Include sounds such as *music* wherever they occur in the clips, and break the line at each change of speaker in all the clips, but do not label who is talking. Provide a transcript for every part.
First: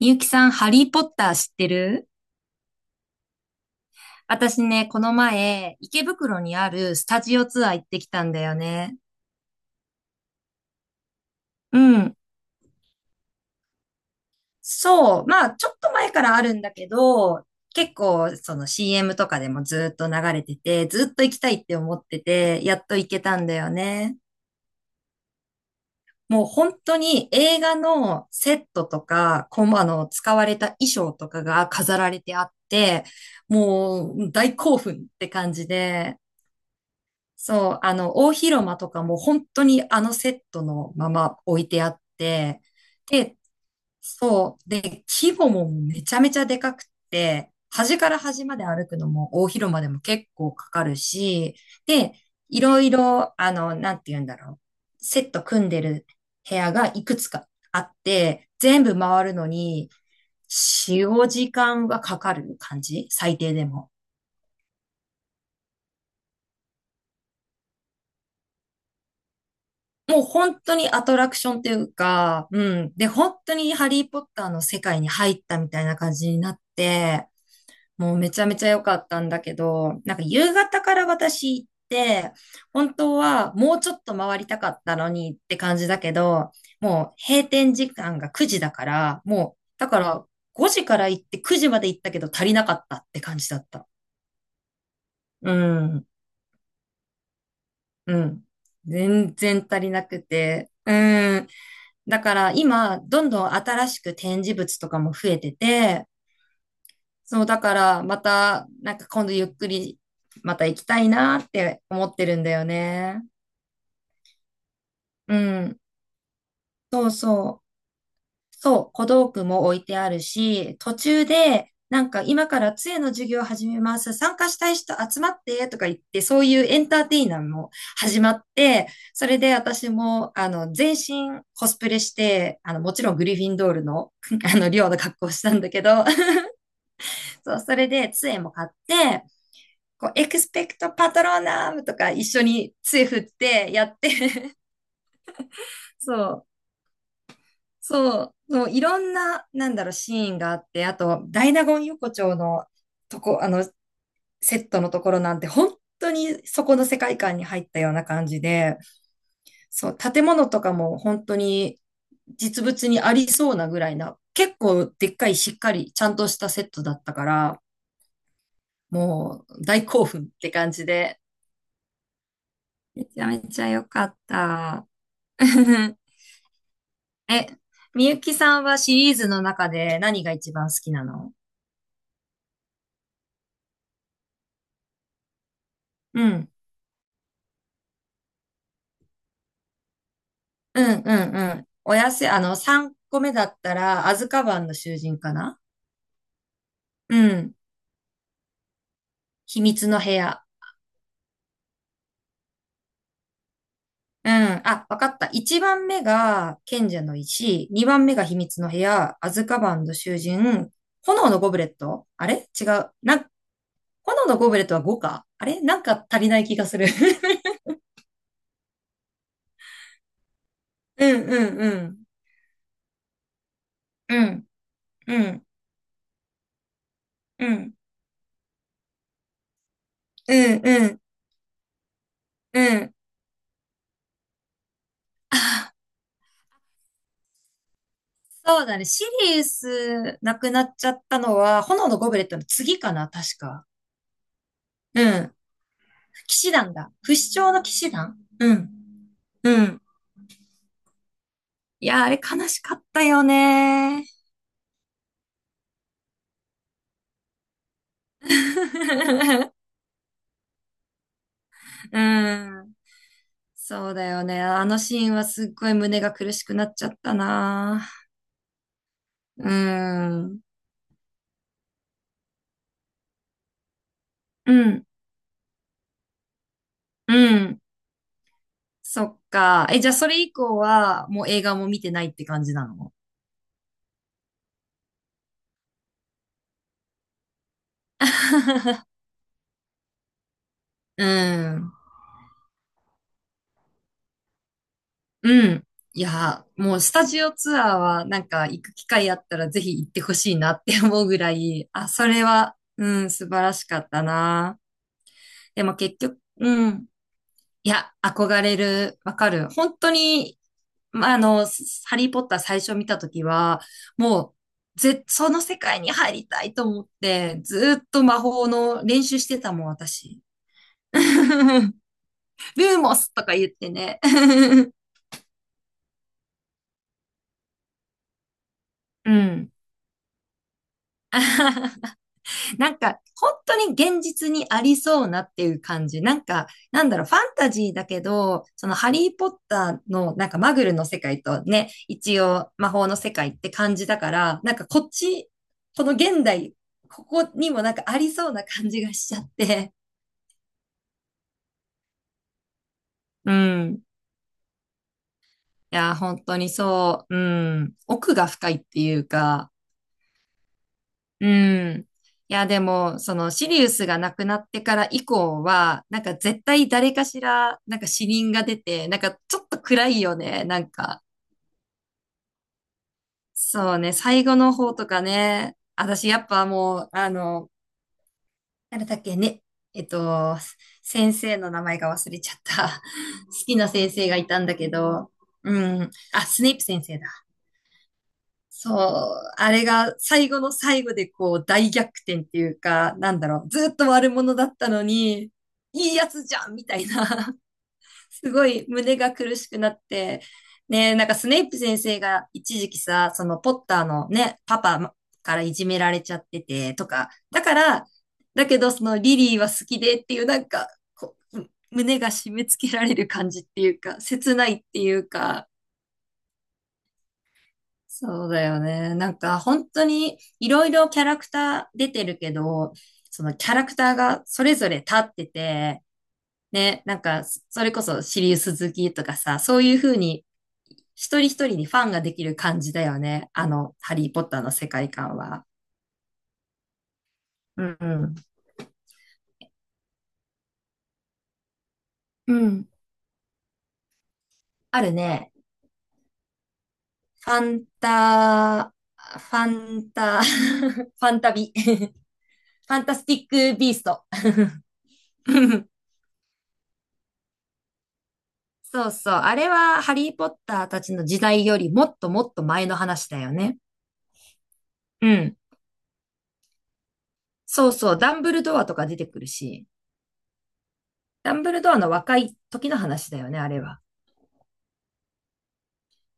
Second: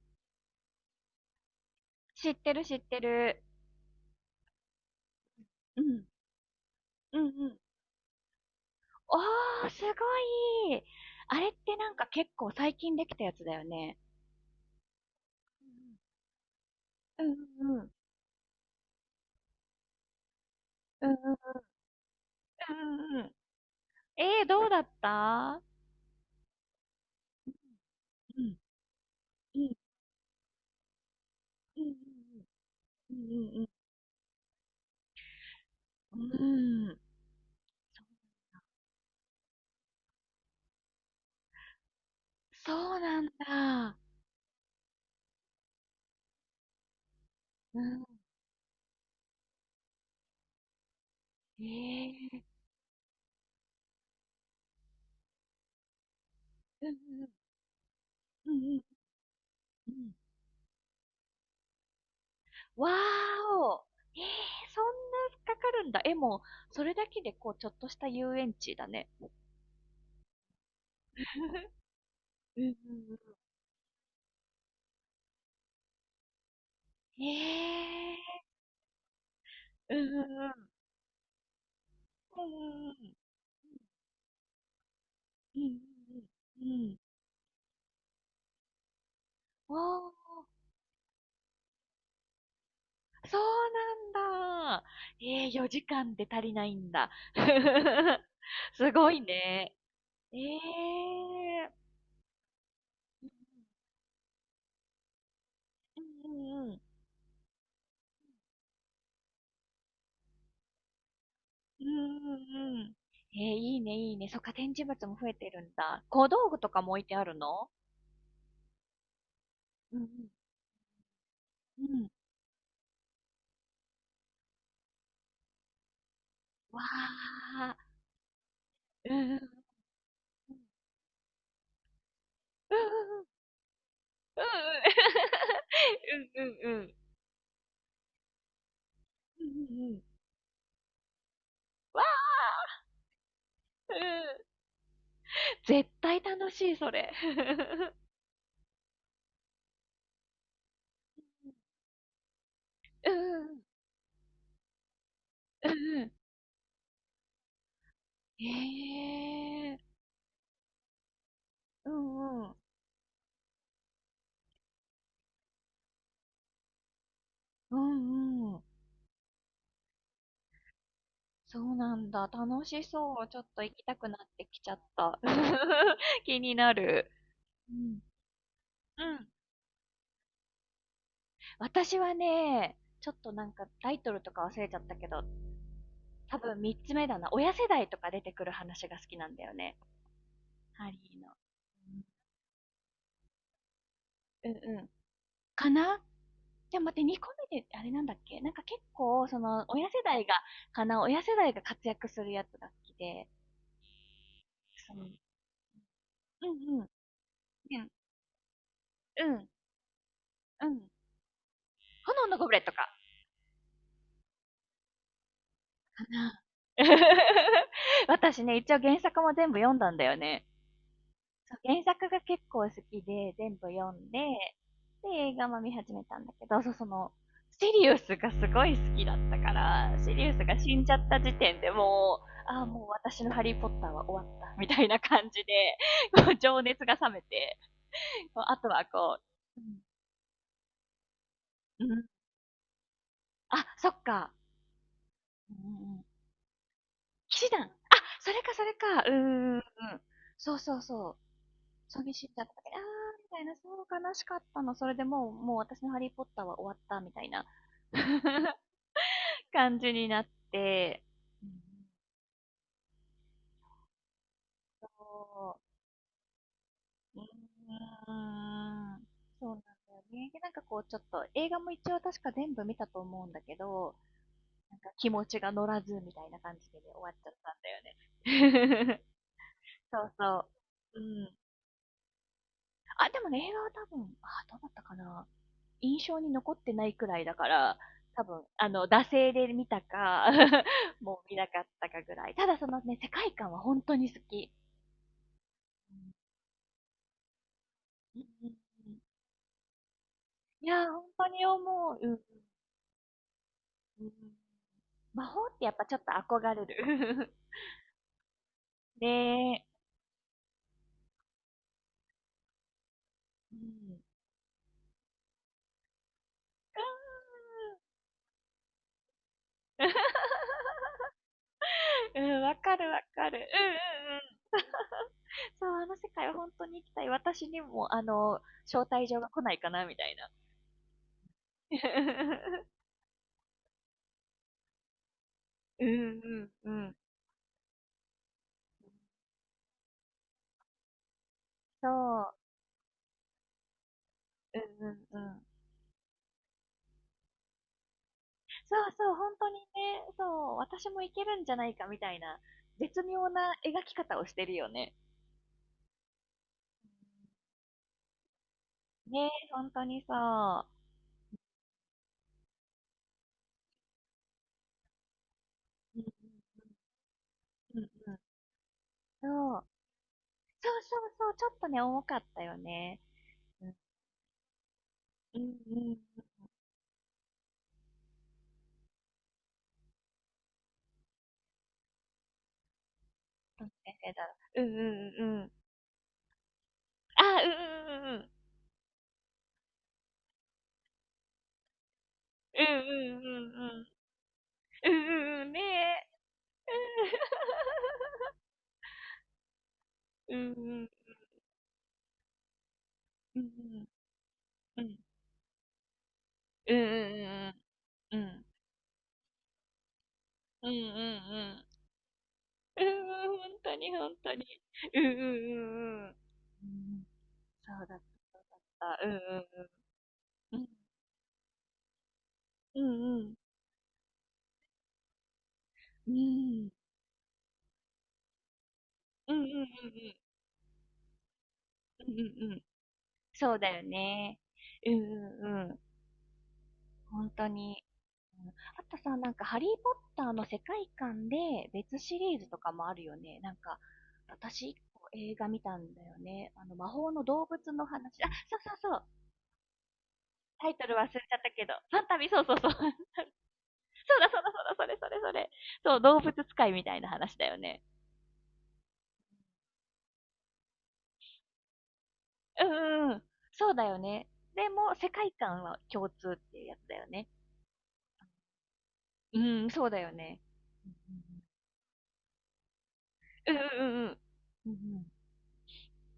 みゆきさん、ハリーポッター知ってる？
知ってる知ってる。
私ね、この前、
う
池
ん。
袋にあるス
う
タ
んう
ジオ
ん。
ツアー行ってきたんだよね。
おー、すごい。あれってなん
う
か
ん。
結構最近できたやつだよね。
そう。まあ、ちょっと前からあるんだけ
うん
ど、
うんうん。
結構、その CM とかでもずっと流れてて、ず
うん
っと
うん
行きた
う
いって思ってて、やっと行
ん
け
うん。
たんだよね。
どうだった？
もう本当に映画の
う
セ
ん
ットとか、
うん
使われた衣装とかが
うん
飾られてあって、
うんうん
もう大興奮って感じで、
うんうん。うん。
そう、大広間とかも本当にあのセットのまま置いてあって、
そうなん
で、
だ。
そう、で、規模もめちゃめちゃでかくて、
う
端
ん。
から端まで歩くのも大広間でも結構かかるし、
え
で、
ー。
いろいろ、あの、なんて言うんだろう、セット組んでる部屋
う
が
ん
いくつ
う
かあって、
んうんうん
全部回るのに
うん。
使用時間はかかる感
わ
じ、最低
ー
で
お。
も。
えー、そんなかかるんだ。え、もう、それだけでこう、ちょっとした遊園地だね。
もう本当にアトラクションと
*laughs*
いうか、
う
う
んう
ん。で、
ん
本当にハリーポッターの世界に入ったみたいな感じになって、もう
え
めち
え
ゃめちゃ良かったんだけ
ーう
ど、
ん
なんか
うん
夕
う
方から私行って、
ん。
本当はもうちょっと回りたかったのにって
うんうん
感じだけ
うん。
ど、
うんうんうん。
もう閉店時間が9時だから、もう、
お
だか
ー、
ら5時から行って9時まで行ったけど足りなかったって
そ
感
う
じだった。
なんだ。ええ
う
4時
ん、
間で足りないんだ。
う
*laughs*
ん。
すごい
全然
ね。
足りなく
ええ
て、うん。
ー
だから今、ど
う
んどん新しく展示物とかも増えてて、
んうんうん。
そう、だからまた、なんか今度ゆっくりまた行きたいなって
うん
思っ
う
てるんだよ
んうん。
ね。
ええいいね、いいね。そっか、展示物も増え
う
てるん
ん。
だ。小道具とかも置い
そう
てある
そう。
の？
そう、小道具も置いて
うんう
あるし、途中で、
ん。う
な
ん。
んか今から杖の授業を始めます。参加したい人集まってとか言って、そういうエ
わ
ンターテイナーも
あ。
始まって、
う
そ
んう
れで
ん
私も、
うん。
全身コスプレして、
うん
もちろん
うんう
グ
ん。
リフィンドールの、
う
*laughs* 寮の格好をしたんだけど、
んうんうん。うんうんうん
そう、それで杖も買って、
うんうんうん。
こう、エクスペクトパトローナームと
わ
か一
あ、
緒に杖振ってや
う
っ
ん。
て、*laughs*
絶
そ
対
う、
楽しい、それ。*laughs*
そう、いろんな、なんだろう、シーンがあって、あと、ダイナゴン横丁の
うん
とこ、
うん。
セットのところなんて、
う
本
ん
当
ん。
にそこの世界観に入ったような感じで、
へえ。
そう、建物とかも本当に
うんうん。
実物にありそうなぐらいな、結構でっかいしっかりちゃんとしたセットだったから、
うんうん。
もう大興奮って感じで、
そうなんだ。楽し
めち
そ
ゃ
う。ちょ
め
っと
ちゃ
行き
良
た
か
くな
っ
ってきちゃっ
た。
た。*laughs*
*laughs*
気になる。
え、
うん。
みゆきさんはシ
う
リーズ
ん。
の中で何が一番好きなの？
私はね、ちょっとなんかタイトルとか忘れちゃったけど、
う
多
ん。
分3つ目だな。親世代とか出てくる話が好きなんだよね。
う
ハ
ん、
リ
う
ーの。
ん、うん。おやせ、3個目だったら、アズカ
うん
バンの
うん。
囚人かな？
かな。じゃあ待って、
う
2個
ん。
目で、あれなんだっけなんか結構、
秘
親
密の
世
部
代が、
屋。
かな、親世代が活躍するやつが好きで、
うん。あ、
そ
わか
の、
った。1番目
うん
が
うん、うん、
賢者の石、2番目が秘密の部屋、
う
アズ
ん、
カバンの囚
う
人、
ん、
炎のゴブレット、あ
炎のゴ
れ
ブレッ
違
ト
う。
か。
なん、炎のゴブレットは5かあれ、なん
か
か足りな
な。
い気がする。*laughs*
*laughs* 私ね、一応原作も全部読んだんだよね。
うん、う
そ
ん、
う、
う
原
ん。
作が結構好きで、全部読ん
う
で、
ん、
で、
う
映
ん。
画も見始めたんだけど、そう、その、
う
シ
ん、
リウスがすごい好きだったから、シリウ
う
スが
ん、
死ん
う
じゃ
ん、
った時点でもう、
う
ああ、もう
ん。
私のハリーポッターは終わった、みたいな感じで、*laughs* こう、情熱が冷めて、こうあ
そう
と
だね。
は
シ
こ
リウ
う、う
スなくなっちゃったのは、
ん、
炎
う
の
ん、
ゴブレットの次かな、確
あ、
か。
そっか、
うん、
うん、
騎士団だ。不死
騎士
鳥の
団、あ、
騎士団、
それ
う
かそ
ん、
れか、うー
う
ん、
ん。
そうそうそう、
いやあ
寂
れ
しいんだっ
悲
た
し
時に、
か
あー
ったよ
みたいな、そう
ね。
悲しかったの。それでもう、もう私のハリーポッターは終わったみたいな *laughs*
*laughs*
感じになって、うん
うん。そうだよね。あのシーンはすっ
そ
ごい胸が苦しくなっちゃった
う、う
な。
ーん、そ
う
うなんだよね。で、
ん。
なんかこう、ちょっと映画も一応確か全部見たと思うんだけど、
う
なん
ん、
か気持ちが乗らずみたいな感じで、ね終わっ
う
ちゃったん
ん。
だよね。
そっか。え、じゃ
*laughs*
あ
そ
そ
う
れ以
そ
降
う。う
は、もう
ん。
映画も見てないって感じなの？
あ、でもね、映画は多分、あ、どうだったかな。印象に残ってないくらいだから、多分、
*laughs*
惰性で見たか *laughs*
う
もう見なかっ
ん。
たかぐらい。ただそのね、世界観は本当に好き。
うん。
う
い
ん
や、もうスタジオツアーはなんか行く機会あったらぜひ行ってほしいなっ
い
て
やー、
思
本
うぐ
当
ら
に思
い、あ、
う。
そ
うん
れは、うん、素晴らしかった
うん
な。
魔法っ
で
てやっ
も
ぱちょ
結
っ
局、
と憧れ
うん。
る。
いや、憧れる。
*laughs*
わかる。
ねえ。
本当に、まあ、ハリーポッター最初見たとき
う
は、
ん
もう、ぜ、その世界に入りたいと思って、ずっと魔法の練習してたもん、私。*laughs* ル
うん、*laughs* うんわか
ー
る
モ
わ
スと
か
か言
る。
っ
うんう
て
んうん。
ね。*laughs*
*laughs* そう、あの世界は本当に行きたい。私にも、招待
う
状が来な
ん。
いかな、みたいな。
*laughs* な
*laughs*
んか、本当に現実にありそうなっていう
う
感じ。なんか、
んうん
な
う
ん
ん。
だろう、ファンタジーだけど、そのハリーポッターのなんかマグルの世界とね、
そ
一
う。
応魔法の世界って感じだから、なん
うん
かこっ
うんう
ち、
ん。
この現代、ここにもなんかありそうな感
そ
じ
う
がし
そう、
ちゃっ
本当にね、
て。
そう、私もいけるんじゃないかみたいな、絶妙
う
な
ん。
描き方をしてるよね。
いや、本当にそう。うん。奥が深いっていう
ね、
か、
本当にそ
うん。いや、でも、その、シリウスが亡くなってから以降は、なんか絶
う。
対誰かしら、な
うん
ん
う
か
ん
死
うんうん。
人が出て、なんか
そ
ちょっと
う。
暗いよね、な
そ
ん
うそ
か。
うそう、ちょっとね、重かったよね。う
そ
ん
うね、最後の方とか
うん
ね、
う
私や
ん。
っぱもう、なんだっけね、えっと、先生の名前が忘れちゃった。*laughs* 好き
ど
な
う
先
先
生
生
が
だ
い
ろ
たんだ
う。うん
け
うん
ど、
うんうん。
うん、あ、スネイプ先生
あ、
だ。
うんうんうんうん。
そう、あれが最後の最後でこう大逆転っていう
うんうんう
か、な
ん
んだ
う
ろう、ずっ
ん。
と悪者だったの
うんう
に、
んうん。ね
いいや
え。
つじゃんみたいな、*laughs* すごい胸が苦しくなって、
うんうん
ね、なんかスネイプ先生が一時期さ、その
うんうん。
ポッターのね、パ
うんうんうんう
パ
ん。
からいじめられちゃって
う
て
んう
とか、だ
ん
から、
うんうん。うん。
だけどそのリリーは好きでっていうなん
う
か、
んうんう
こう
ん。
胸が締め付け
う
ら
ん
れる感
うん、
じっ
ほん
てい
と
う
に
か、
ほんと
切
に。
ないってい
うんうん
う
うんうん。
か、
うんうんに本当に
そうだよ
うんうんうんうんうんそうだったそうだっ
ね。なんか
た。
本
う
当にい
ん
ろいろキャラクター出てるけど、
うんう
そ
ん。
のキャラクターがそれぞれ立ってて、
うん。
ね、なんかそれこそシリウス好きとか
うん
さ、
うん。
そう
うん。
いう風に一人一人にフ
うんうんうんうん。うん
ァンができる
うんう
感
ん。
じだよね。
そうだよ
ハリー・ポッタ
ね。
ーの世
う
界
んうんうんう
観
ん
は。
うんうんそうだよねうんうんうんほんと
うん
に。
うん。
うん、あとさ、なんか、ハリー・ポッターの世界観で別シ
う
リーズと
ん。
かもあるよね。なんか、私一
ある
個
ね。
映画見たんだよね。あの、魔法の
ファ
動
ン
物の話。あ、そう
タ、
そうそう。
ファンタ、*laughs*
タイト
フ
ル忘れ
ァ
ちゃ
ンタ
った
ビ、*laughs*
けど、
フ
サンタビ、そうそうそう。*laughs* そうだ
ァン
そう
タスティック・ビースト。
だそうだ、それそれそれ。
*laughs*
そう、動物使いみたいな話だよね。
そうそう。あれはハリーポッターたちの時代よりもっともっと
う
前の話
んう
だ
ん。
よね。
そうだよね。でも、
う
世界
ん。
観は共通っていうやつだよね。
そうそう。ダンブルドアとか出てくる
う
し、
ん、そうだよね。う
ダンブルドアの若い時の話だよね、あれ
ん
は。
うんうん。うん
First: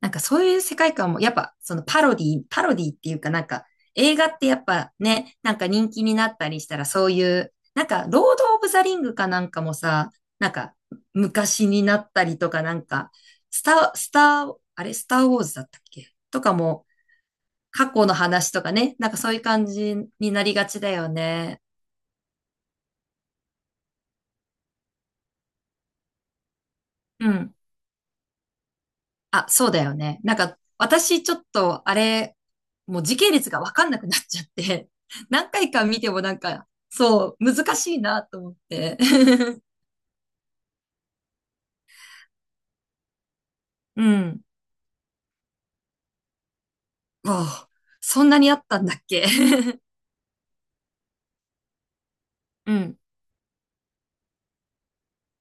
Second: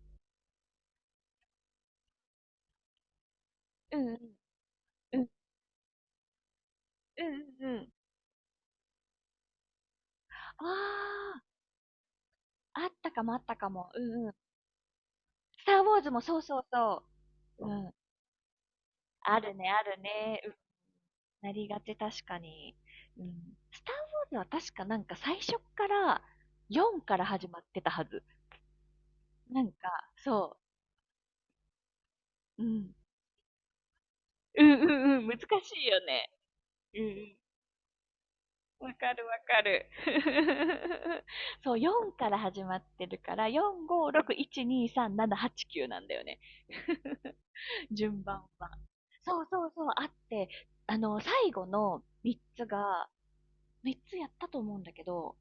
なんかそういう世界観も、やっぱそのパロディ、パロディっていうかなんか
うんう
映画
ん
ってやっぱ
うんうん
ね、なんか人気になったりしたらそう
う
いう、
んう
なん
ん。
かロード・オブ・ザ・リングかなんかもさ、なんか
あ
昔になったりとかな
あ、
ん
あった
か、
かもあった
ス
か
タ
も。
ー、
う
スタ
んうん。
ー、あれ、スター・ウォーズだ
ス
っ
タ
た
ー・
っ
ウォー
け
ズもそ
と
う
か
そう
も、
そう。う
過
ん。
去の話とかね、なんかそうい
あ
う
る
感
ね、あ
じ
る
に
ね。
なりがちだよ
な
ね。
りがち、確かに。うん。スター・ウォーズは確かなんか最初から4から
う
始
ん。
まってたはず。
あ、
なん
そう
か、
だよね。なん
そ
か私ちょっとあれ、
う。うん。
もう時系列がわかんなくなっちゃっ
うんうん
て、
うん、
*laughs*
難し
何回か
いよ
見ても
ね。
なんか、
うんう
そ
ん。
う、難しいなと思っ
わ
て。
かるわかる。*laughs* そう、4から始まってるから、4、
*laughs* う
5、6、
ん。
1、2、3、7、8、9なんだよね。
*laughs* わ
*laughs*
あ、
順
そんな
番
にあっ
は。
たんだっけ？
そうそうそう、あって、最後の3つ
*laughs* うん。
が、3つやったと思うんだけど、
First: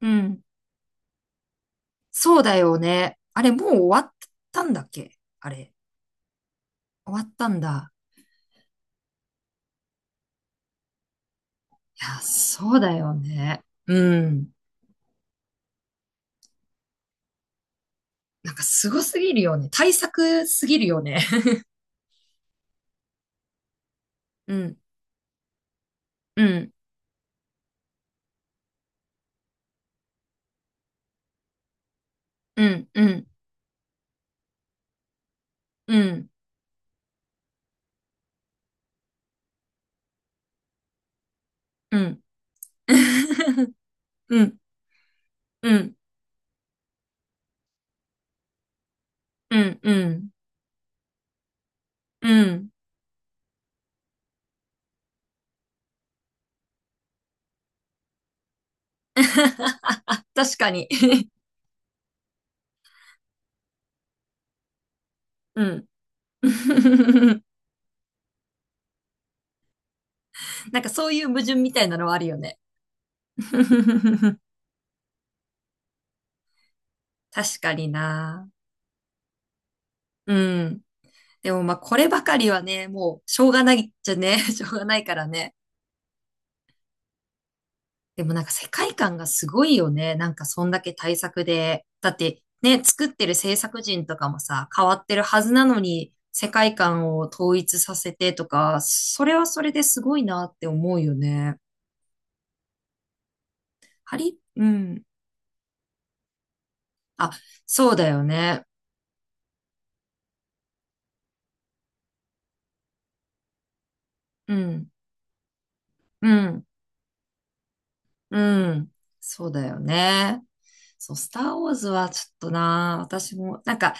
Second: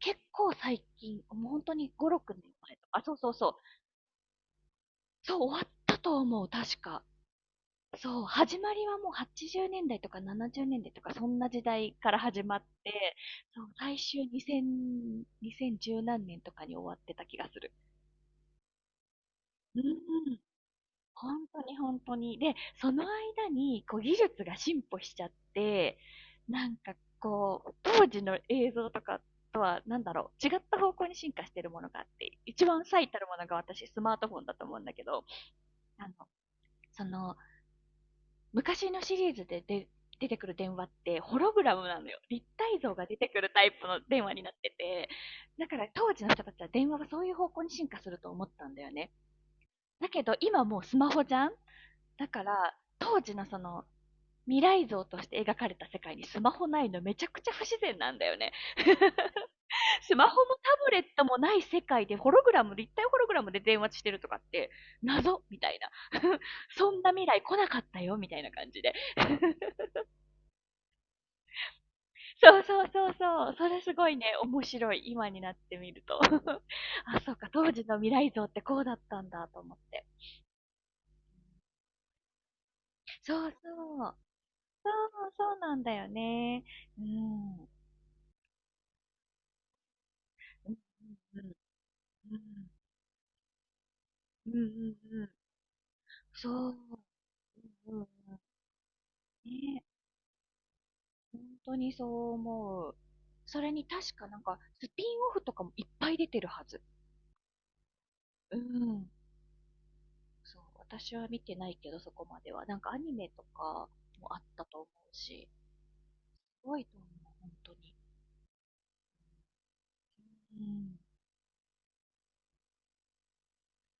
う
結
ん。
構最近、もう本当に5、6
そう
年
だ
前
よ
とか、そう
ね。
そう
あ
そ
れ、
う、
もう終わったんだっけ、
そう
あ
終わっ
れ。
たと思う、確か。
終わったんだ。
そう、始まりはもう80年代とか70年代とか、そんな時代
い
から
や、
始まっ
そうだ
て、
よ
そ
ね。
う、最終
うん。
2000、2010何年とかに終わってた気がする。
なんかすごすぎるよね。
う
対
ん。
策すぎるよね。
ほんとにほんとに。で、その間に、こう、技術
う
が
ん、
進歩しちゃって、
う
な
ん、
んかこう、当時の映像とかとは、なんだろう、違った方向に進化してるものがあって、
う
一番
ん、う
最たる
ん、
ものが私、スマートフォンだと思うんだけど、
う
あの、
ん、
その、昔のシリーズで出てくる電話って、ホログラム
う
なのよ。
ん。
立体像が出てくるタイ
*laughs*
プの電話
う
になっ
ん、
てて、だ
う
から
ん、
当時の人たちは電話はそういう方向に進化すると思ったんだよね。
うん、う
だけ
ん、
ど、今もうスマホじゃんだ
う
か
ん。
ら、当時の未来像として描かれた世界にスマホないのめちゃくちゃ不自然なんだよね。*laughs* ス
*laughs*
マホも
確
タ
かに。
ブレットもない世界でホログラム、立体ホログラムで電話してるとかって、謎
*laughs*
み
う
たい
ん。
な。*laughs* そんな未来
*laughs*
来なかったよみたいな感じで。*laughs*
なんかそういう矛盾みたいなのはあるよね。
そうそうそうそう。それすごいね、
*laughs*
面白い。今になってみると。*laughs* あ、そうか。
確
当
か
時
に
の未来像
な。
ってこうだったんだと思って。
うん。でもまあこればかりはね、もうし
そ
ょ
う
うがないっ
そ
ち
う。
ゃね、*laughs* しょうが
そ
ないから
う、そ
ね。
うなんだよね。うん。うん
でもなんか世界観がすごいよね。なんかそ
う
ん
ん
だけ対
う
策
ん
で。だっ
う
て
ん、
ね、作ってる制作人とかも
うんう
さ、変わ
ん
って
う
る
ん。
はずなのに、世
そう。
界観を統一
うん
さ
うんうん。
せてとか、それはそれ
ね、
ですごいなって思うよ
本
ね。
当にそう思う。それに確
ハ
かな
リ、
んか、
う
ス
ん。
ピンオフとかもいっぱい出てるはず。
あ、そうだよ
う
ね。
ん。そう、私は見てないけど、そこまでは。なんかアニメとかもあっ
う
たと思
ん、
うし、
う
す
ん、
ごいと思う、本当に。
うん。そうだよね。
うん。
そう、スターウォーズはちょっとな、私も、なんか、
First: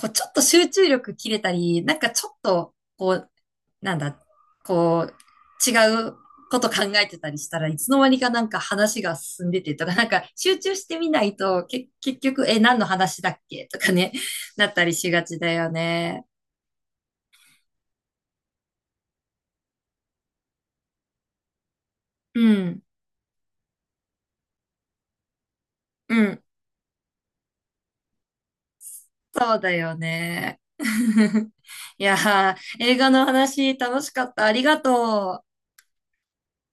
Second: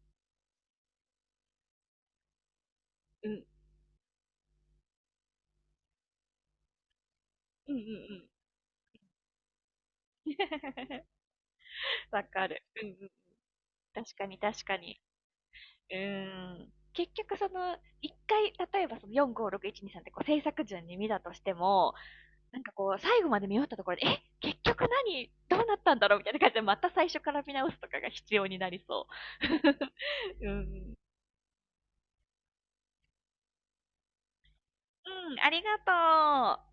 こう、ちょっと集中力切れたり、なんかちょっと、こ
う
う、
ん、
なんだ、こう、違うこと考えてたりしたら
うん、
い
うん、*laughs* う
つの間に
ん。
かなんか話が進んでてとか、なんか集中して
*laughs*
みないと、け、結
わか
局、え、
る。
何
う
の
んうん。
話だっけとかね、
確かに、確
なっ
か
たり
に。
しがちだよ
う
ね。
ん。結局、一回、例えばその4、5、6、1、2、3ってこう制作順に見たとしても、
う
なんか
ん、
こう、最後まで見終わったところで、え結局何どうなったんだろう
う
みたいな
ん、
感じで、また最初から見直すとかが必要になりそ
そうだよ
う。*laughs* う
ね。
ん。
*laughs* いやー、映画の話楽しかった。ありが
うん、
と
あ
う。
りがとう。